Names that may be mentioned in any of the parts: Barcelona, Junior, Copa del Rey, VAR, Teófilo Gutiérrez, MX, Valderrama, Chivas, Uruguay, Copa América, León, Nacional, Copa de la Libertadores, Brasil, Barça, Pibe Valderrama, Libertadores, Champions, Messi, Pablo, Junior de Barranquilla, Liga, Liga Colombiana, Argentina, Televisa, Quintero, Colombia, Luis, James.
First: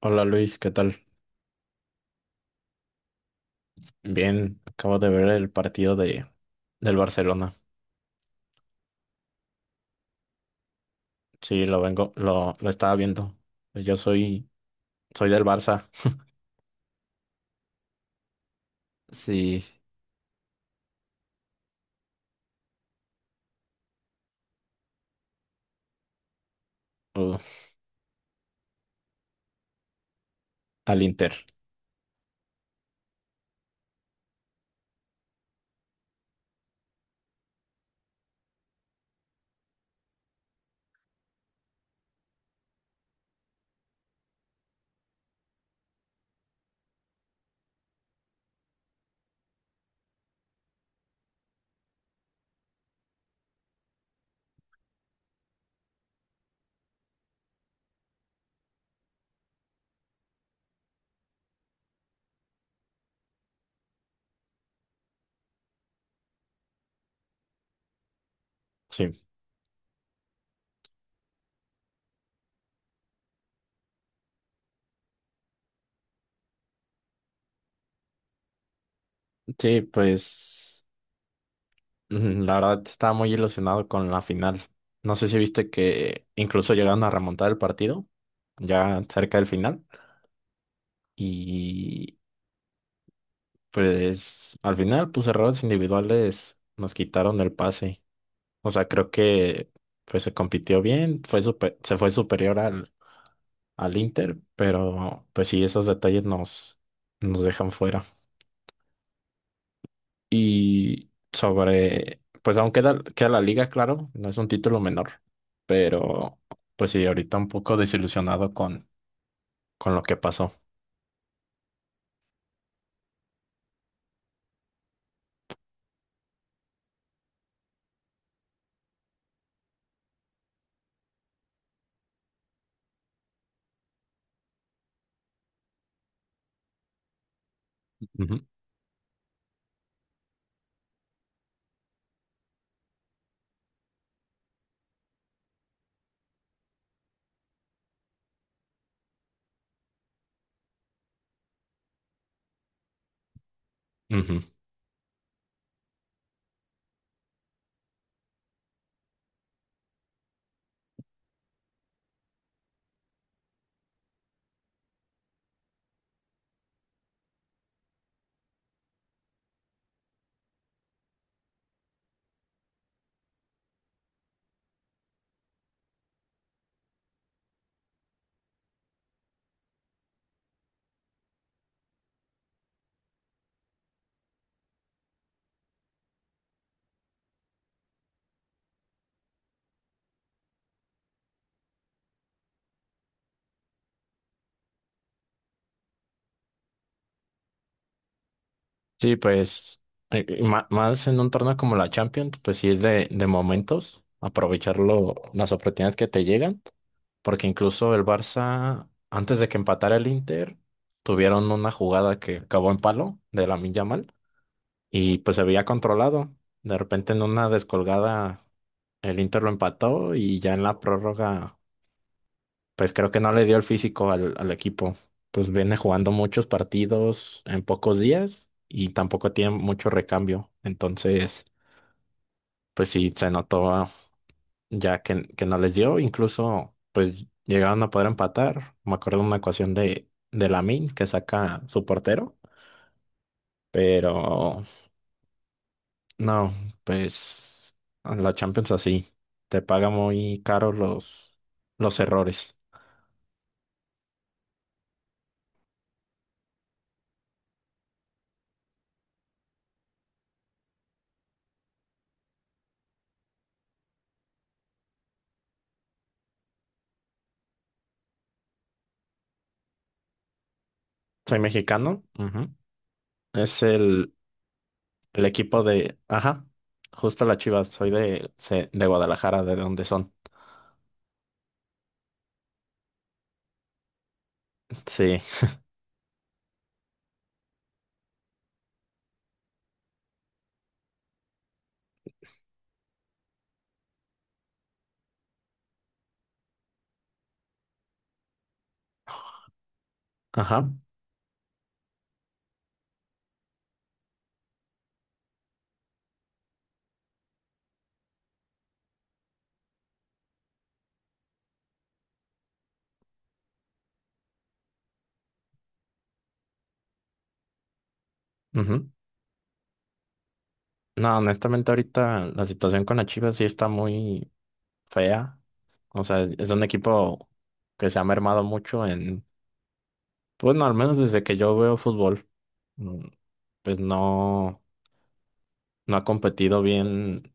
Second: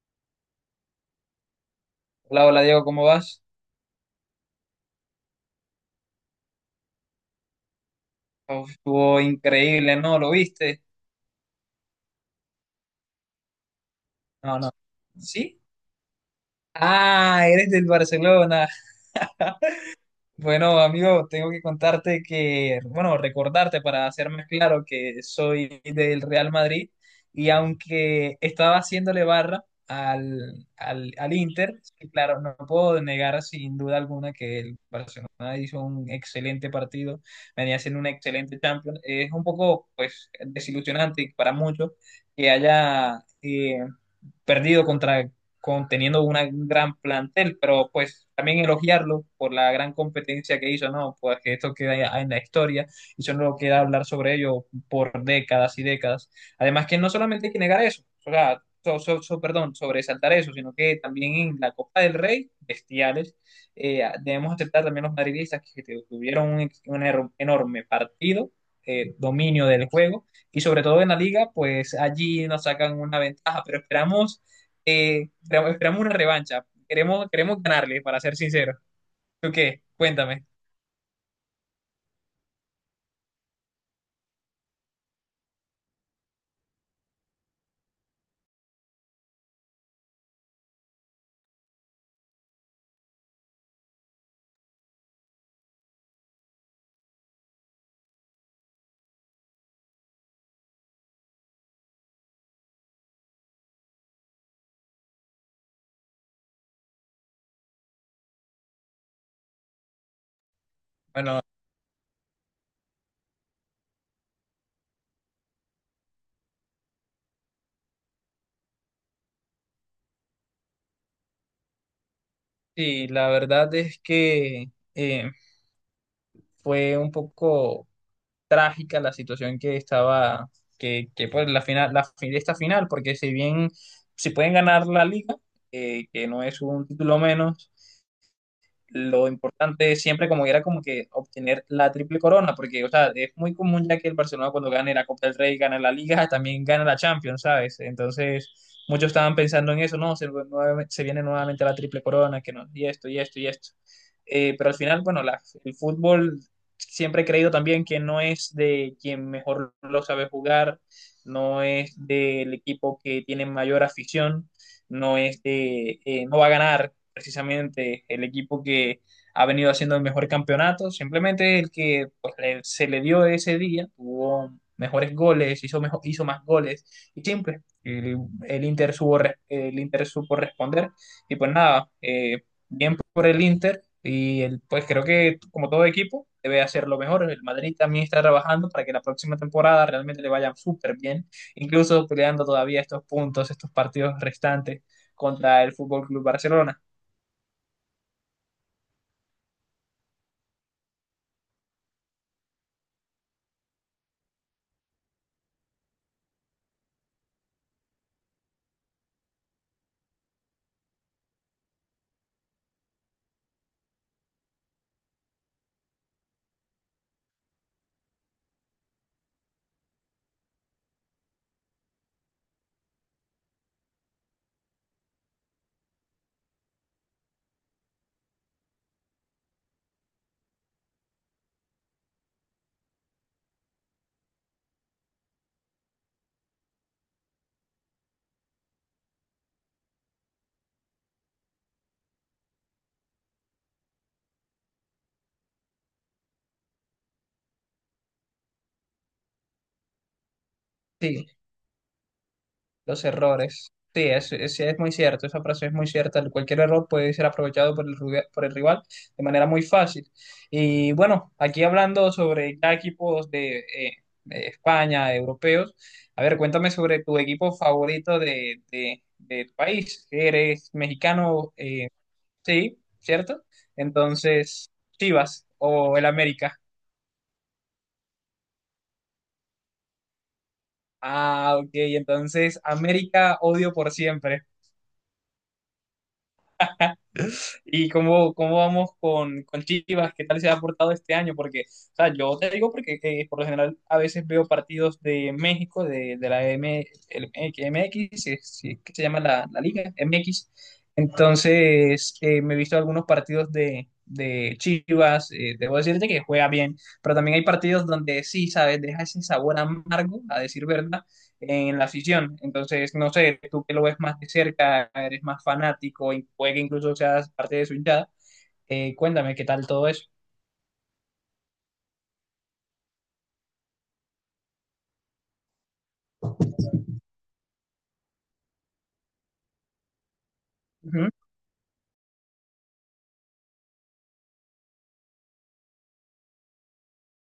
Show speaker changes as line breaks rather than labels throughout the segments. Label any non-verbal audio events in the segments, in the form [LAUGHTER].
Hola Luis, ¿qué tal?
Hola, hola Diego, ¿cómo vas?
Bien, acabo de ver el partido de del Barcelona.
Uf, estuvo increíble, ¿no? ¿Lo viste?
Sí, lo estaba viendo. Yo soy,
No, no.
soy del
¿Sí?
Barça. [LAUGHS]
Ah, eres del Barcelona.
Sí,
[LAUGHS] Bueno, amigo, tengo que contarte que, bueno, recordarte para hacerme claro que soy del Real Madrid
uh,
y aunque estaba haciéndole barra al,
al
al,
Inter.
al Inter, sí, claro, no puedo negar sin duda alguna que el Barcelona hizo un excelente partido, venía haciendo un excelente Champions. Es un poco, pues, desilusionante para muchos que haya perdido contra con, teniendo una, un gran plantel, pero pues también elogiarlo por la gran competencia que hizo, ¿no? Pues que esto queda en la historia y solo queda hablar sobre ello por décadas y décadas. Además que no solamente hay que negar eso, o sea, perdón, sobresaltar eso, sino que también en la Copa del Rey, bestiales, debemos aceptar también los madridistas que tuvieron un enorme partido,
Sí.
dominio del juego y sobre todo en la liga, pues allí nos sacan una ventaja, pero esperamos una revancha. Queremos ganarle, para ser sincero. ¿Tú
Sí,
qué? Cuéntame.
pues la verdad estaba muy ilusionado con la final. No sé si viste que incluso llegaron a remontar el partido, ya cerca del final. Y pues al final, pues errores individuales nos quitaron el pase. O sea, creo que pues se compitió bien, se fue superior al Inter, pero pues sí, nos dejan fuera. Y sobre, pues queda la liga, claro, no es un título menor, pero pues sí, ahorita un poco desilusionado con lo que pasó.
Sí, la verdad es que fue un poco trágica la situación que estaba, que pues la final, esta final, porque si bien si pueden ganar la liga, que no es un título menos,
Ujú,
lo importante siempre como era como que obtener la triple corona, porque, o sea, es muy común ya que el Barcelona cuando gane la Copa del Rey, gana la Liga, [LAUGHS] también gana la Champions, ¿sabes? Entonces, muchos estaban pensando en eso, no, se viene nuevamente la triple corona, que no, y esto, y esto, y esto.
ujú.
Pero al final, bueno, el fútbol siempre he creído también que no es de quien mejor lo sabe jugar, no es del equipo que tiene mayor afición, no es no va a ganar precisamente el equipo que ha venido haciendo el mejor campeonato, simplemente el que pues, se le dio ese día, tuvo mejores goles, hizo más goles y simple. El Inter supo responder y pues nada, por el Inter y pues creo que como todo equipo debe hacerlo mejor. El Madrid también está trabajando para que la próxima temporada realmente le vaya súper bien, incluso peleando todavía estos puntos, estos partidos restantes contra el Fútbol Club Barcelona.
Sí, pues más en un torneo como la Champions, pues sí es de momentos, aprovechar las oportunidades que te llegan. Porque incluso el Barça, antes de que empatara el Inter, tuvieron una jugada que acabó en palo de Lamine Yamal y pues se había controlado. De repente en una descolgada el Inter lo empató y ya en la prórroga, pues creo que no le dio el físico al equipo. Pues viene jugando muchos partidos en pocos días y tampoco tiene mucho recambio. Entonces, pues sí, se notó que no les dio, incluso pues llegaron a poder empatar. Me acuerdo de una ecuación de Lamine que saca su portero, pero no, pues la Champions así, te paga muy caro
Sí,
los errores.
los errores. Sí, es muy cierto, esa frase es muy cierta. Cualquier error puede ser aprovechado por el rival de manera muy fácil. Y bueno, aquí hablando sobre ya equipos de de España, europeos, a ver, cuéntame sobre tu equipo favorito de tu país. Eres
Soy
mexicano,
mexicano, ujú.
sí, ¿cierto?
Es el,
Entonces,
el
Chivas
equipo
o
de,
el
ajá,
América.
justo la Chivas, soy de Guadalajara, de donde son.
Ah, ok, entonces América odio por siempre.
Sí,
¿Y cómo vamos con Chivas? ¿Qué tal se ha aportado este año? Porque, o sea, yo te digo porque por lo general a veces veo partidos de México, de la M, el MX, si es que se llama la liga, MX.
ajá.
Entonces, me he visto algunos partidos de Chivas, debo decirte que juega bien, pero también hay partidos donde sí, ¿sabes? Deja ese sabor amargo, a decir verdad en la afición. Entonces, no sé, tú que lo ves más de cerca, eres más fanático y puede que incluso seas parte de su hinchada,
Ujú.
cuéntame qué tal todo eso.
No, honestamente ahorita la situación con la Chivas sí está muy fea. O sea, es un equipo que se ha mermado mucho en, pues no, al menos
Ujú.
desde que yo veo fútbol, mm, pues no, no ha competido bien.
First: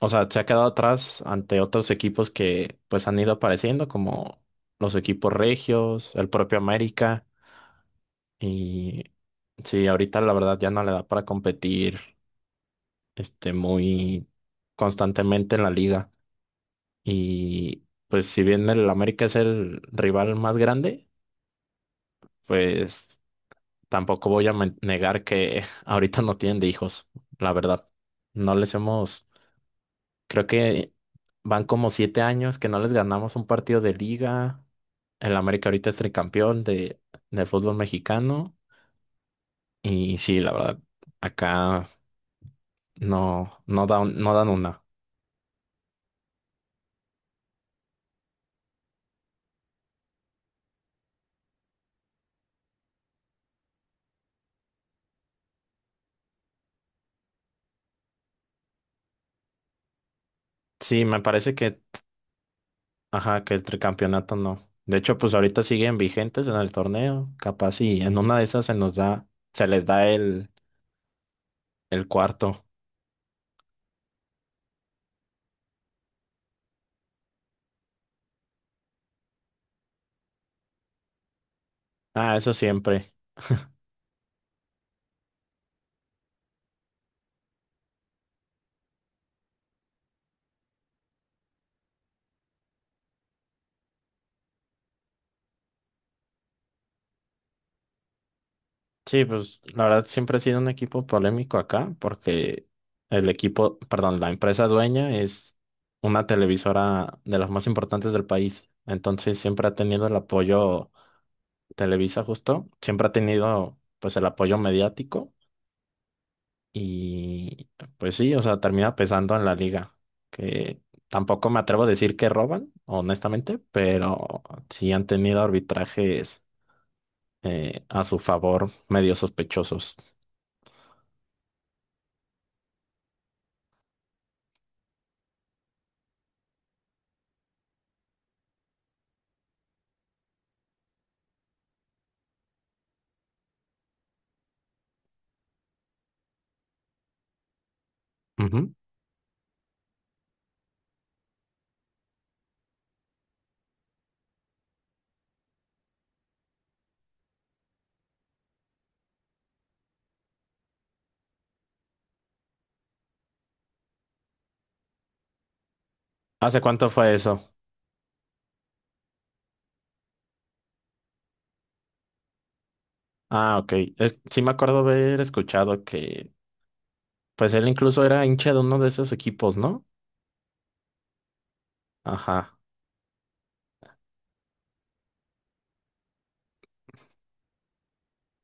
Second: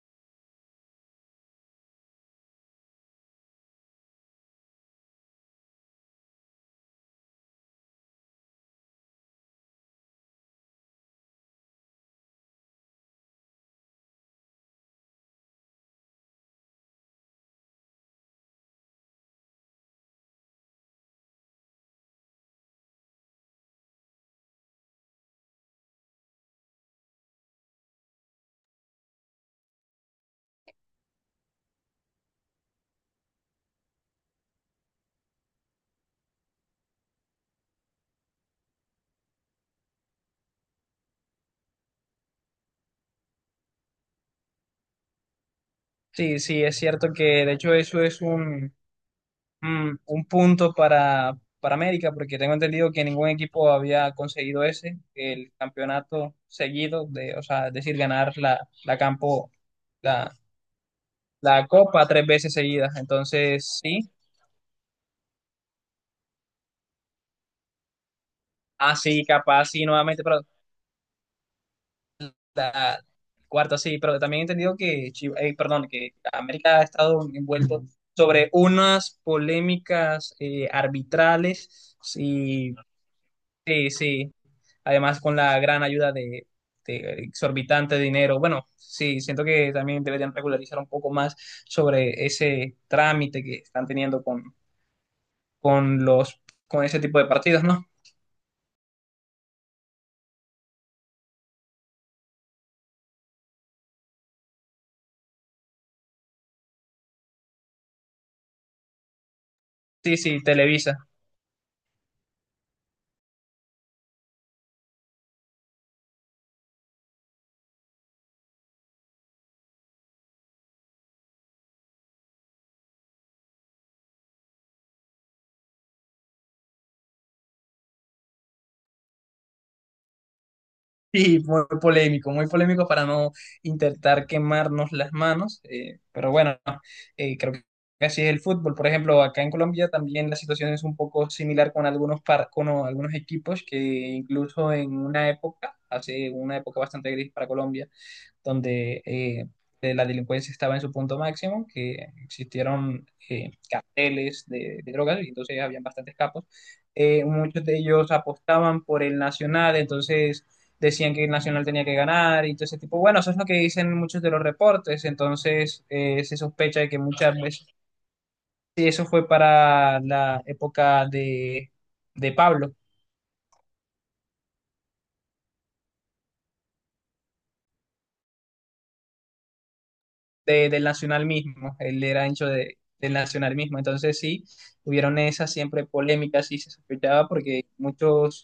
O sea, se ha quedado atrás ante otros equipos que pues han ido apareciendo, como los equipos regios, el propio América. Y sí, ahorita la verdad ya no le da para competir este, muy constantemente en la liga. Y pues si bien el América es el rival más grande, pues tampoco voy a negar que [LAUGHS] ahorita no tienen de hijos, la verdad. No les hemos, creo que van como 7 años que no les ganamos un partido de liga. El América ahorita es tricampeón de, del fútbol mexicano. Y sí, la verdad, acá no, no dan una.
Sí, sí, es cierto que de hecho eso es un punto para América, porque tengo entendido que ningún equipo había conseguido ese, el campeonato seguido, de, o sea, es decir, ganar la,
Sí,
la copa tres veces seguidas.
ajá, que el
Entonces, sí,
tricampeonato no. De hecho, pues ahorita siguen vigentes en el torneo. Capaz y en una de esas se nos
así
da,
capaz,
se les
sí,
da
nuevamente, pero
el cuarto.
la cuarta, sí, pero también he entendido que, perdón, que América ha estado envuelto sobre unas polémicas arbitrales,
Ah, eso
sí,
siempre.
sí, sí, además con la gran ayuda de exorbitante dinero, bueno, sí, siento que también deberían regularizar un poco más sobre ese trámite que están teniendo con los, con ese tipo de partidos, ¿no?
Sí, pues la verdad siempre ha sido un equipo polémico acá porque el equipo, perdón, la empresa dueña es una televisora de las más importantes del país. Entonces siempre ha tenido el
Sí, sí,
apoyo.
Televisa.
Televisa justo, siempre ha tenido pues el apoyo mediático y pues sí, o sea, termina pesando en la liga, que tampoco me atrevo a decir que roban, honestamente, pero sí han tenido arbitrajes a su favor medio sospechosos.
Sí, muy polémico para no intentar quemarnos las manos, pero bueno, creo que así es el fútbol. Por ejemplo, acá en Colombia también la situación es un poco similar con algunos equipos que incluso en una época, hace una época bastante gris para Colombia donde la delincuencia estaba en su punto máximo, que existieron carteles de drogas y entonces habían bastantes capos. Muchos de ellos apostaban por el Nacional, entonces decían que el Nacional tenía que ganar y todo ese tipo. Bueno, eso es lo que dicen muchos de los reportes, entonces se
¿Hace
sospecha
cuánto
de que
fue
muchas
eso?
veces sí, eso fue para la época de Pablo.
Ah, ok. Sí me acuerdo haber escuchado que, pues él incluso era hincha de uno de esos equipos, ¿no?
Del Nacional mismo, él era ancho
Ajá,
del Nacional mismo, entonces sí, hubieron esas siempre polémicas y se sospechaba porque muchos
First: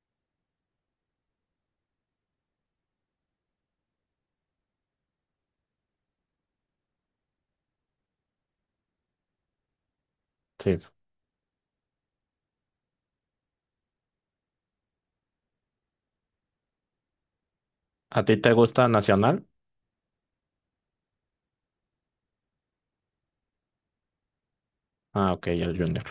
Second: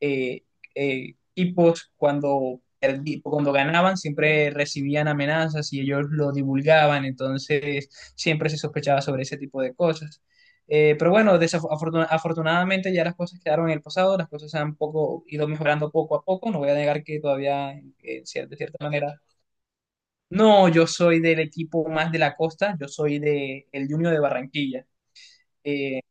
eh, equipos cuando ganaban siempre recibían amenazas y ellos lo divulgaban, entonces siempre se sospechaba sobre ese tipo de cosas.
sí.
Pero bueno, afortunadamente ya las cosas quedaron en el pasado, las cosas han poco, ido mejorando poco a poco, no voy a negar que todavía,
¿A ti te
de cierta
gusta
manera,
Nacional?
no, yo soy del equipo más de la costa, yo soy de el Junior de Barranquilla.
Ah, ok, el Junior.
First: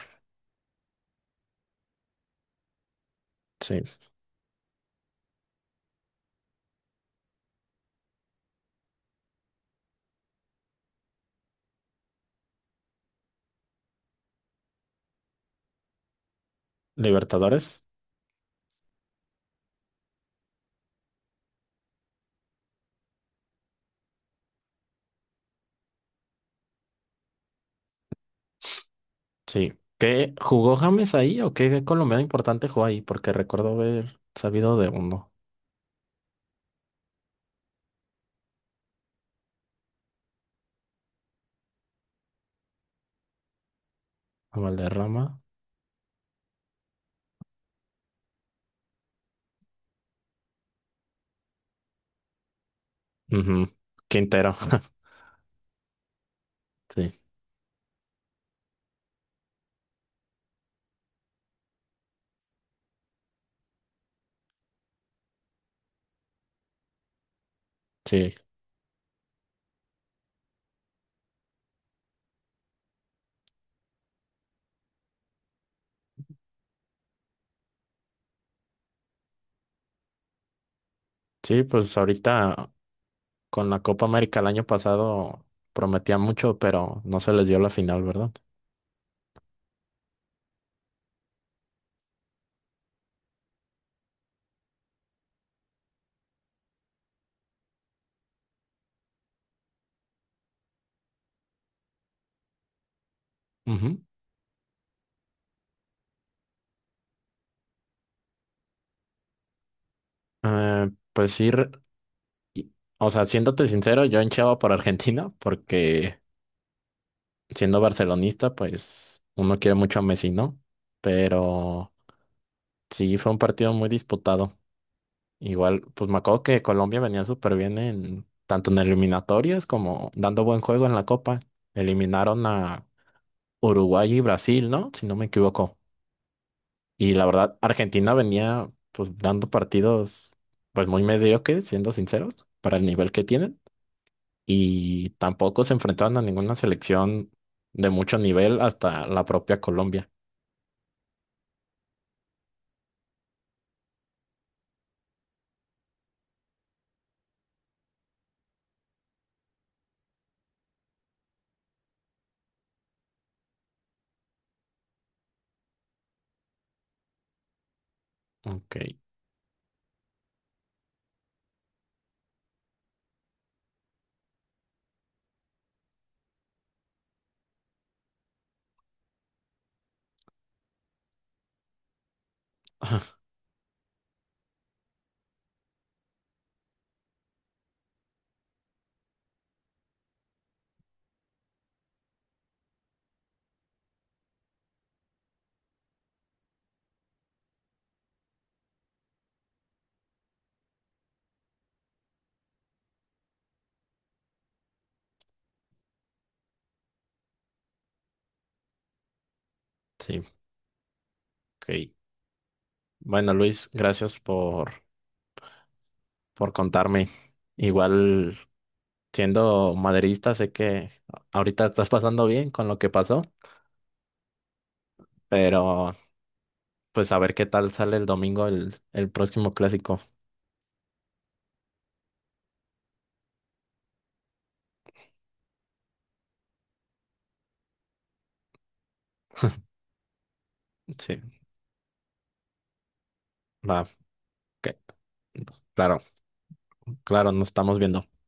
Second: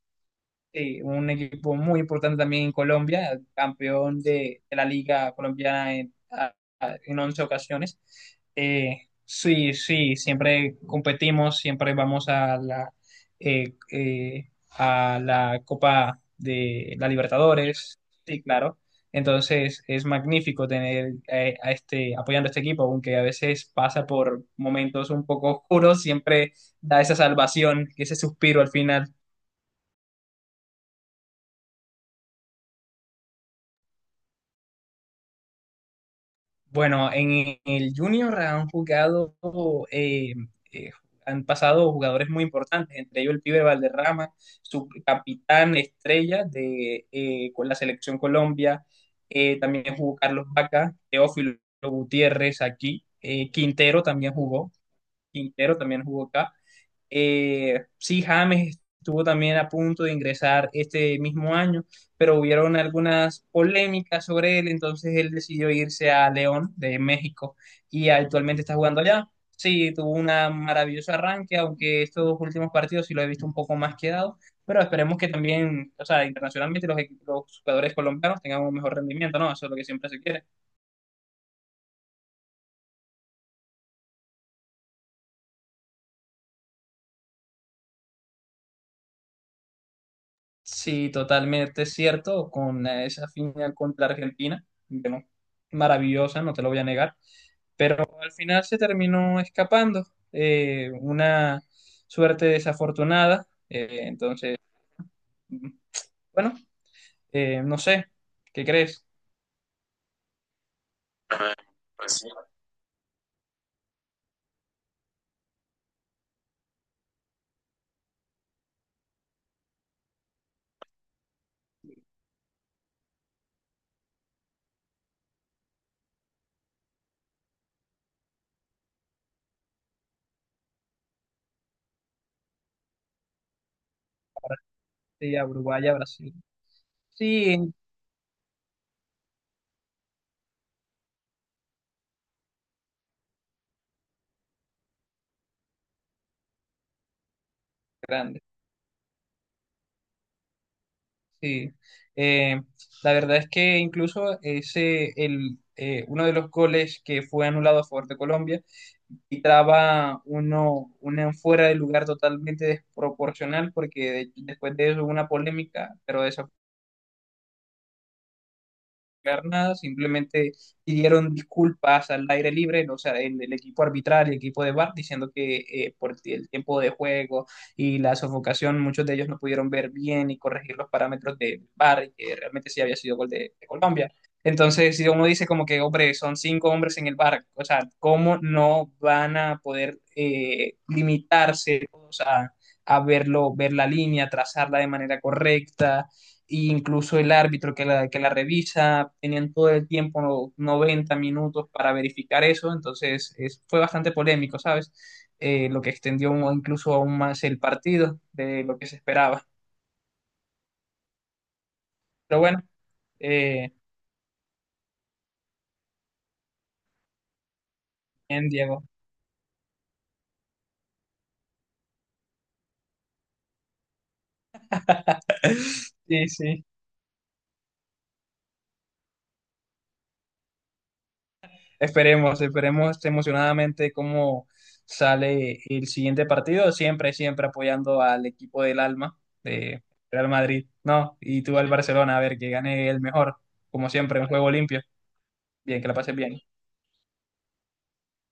Sí, un equipo muy importante también en Colombia,
Sí.
campeón de la Liga Colombiana en, en 11 ocasiones. Sí, sí, siempre competimos, siempre vamos a la Copa de la
¿Libertadores?
Libertadores, sí, claro. Entonces es magnífico tener apoyando a este equipo, aunque a veces pasa por momentos un poco oscuros, siempre da esa salvación, ese suspiro al final.
Sí. ¿Qué jugó James ahí o qué colombiano importante jugó ahí? Porque recuerdo haber sabido de uno.
Bueno, en el Junior eh, eh, han pasado jugadores muy importantes, entre ellos el Pibe Valderrama, su
Valderrama.
capitán estrella de con la selección Colombia, también jugó Carlos Vaca, Teófilo Gutiérrez aquí,
Ujú.
Quintero también
Quintero.
jugó,
[LAUGHS]
Acá,
Sí,
sí, James estuvo también a punto de ingresar este mismo año, pero hubieron algunas polémicas sobre él, entonces él decidió irse a León de México y
sí.
actualmente está jugando allá. Sí, tuvo una maravilloso arranque, aunque estos últimos partidos sí lo he visto un poco más quedado, pero esperemos que también, o sea, internacionalmente los jugadores colombianos tengan un mejor rendimiento, ¿no? Eso es lo que siempre se quiere.
Sí, pues ahorita con la Copa América el año pasado prometía mucho, pero no se les dio la final, ¿verdad?
Sí, totalmente cierto, con esa final contra Argentina, bueno, maravillosa, no te lo voy a negar. Al final se terminó escapando, una suerte desafortunada,
Ujú.
entonces, mm, bueno, no sé, ¿qué crees?
Pues y- o sea, siéndote sincero, yo hinchaba por Argentina porque siendo barcelonista, pues uno quiere mucho a Messi, ¿no? Pero sí, fue un partido muy disputado. Igual, pues me acuerdo que Colombia venía súper bien en tanto en eliminatorias como dando buen juego en la Copa. Eliminaron a Uruguay y Brasil, ¿no? Si no me
Sí, a
equivoco.
Uruguay, a Brasil.
Y la verdad,
Sí,
Argentina venía pues dando partidos pues muy mediocres, siendo sinceros, para el nivel que tienen. Y tampoco se enfrentaron a ninguna selección de mucho
grande.
nivel hasta la propia Colombia.
Sí, eh, la verdad es que incluso ese, el, uno de los goles que fue anulado a favor de Colombia quitaba una fuera de lugar totalmente desproporcional porque después de eso hubo una polémica, pero
Ok,
explicar nada, simplemente pidieron disculpas al aire libre, o sea, el equipo arbitral, el equipo de VAR, diciendo que por el tiempo de juego y la sofocación, muchos de ellos no pudieron ver bien y corregir los parámetros del VAR, y que realmente sí había sido
[LAUGHS]
gol de Colombia. Entonces, si uno dice como que, hombre, son cinco hombres en el VAR, o sea, ¿cómo no van a poder limitarse o sea, a verlo, ver la línea, trazarla de manera correcta? E incluso el árbitro que la revisa, tenían todo el tiempo, 90 minutos para verificar eso, entonces fue bastante polémico, ¿sabes? Lo que extendió incluso aún más el partido de lo que se esperaba.
sí, ok.
Pero bueno,
Bueno,
eh,
Luis, gracias por contarme. Igual
bien, Diego.
siendo maderista, sé que ahorita estás pasando bien con lo que pasó, pero
Sí, sí.
pues a ver qué tal sale el domingo el próximo clásico.
Esperemos, esperemos emocionadamente cómo sale el siguiente partido, siempre, siempre apoyando al equipo del alma, de Real Madrid, ¿no?
Sí,
Y tú al Barcelona, a ver que gane el mejor,
va.
como siempre, un juego
Ok.
limpio. Bien, que la
Claro,
pases bien.
claro, nos estamos viendo.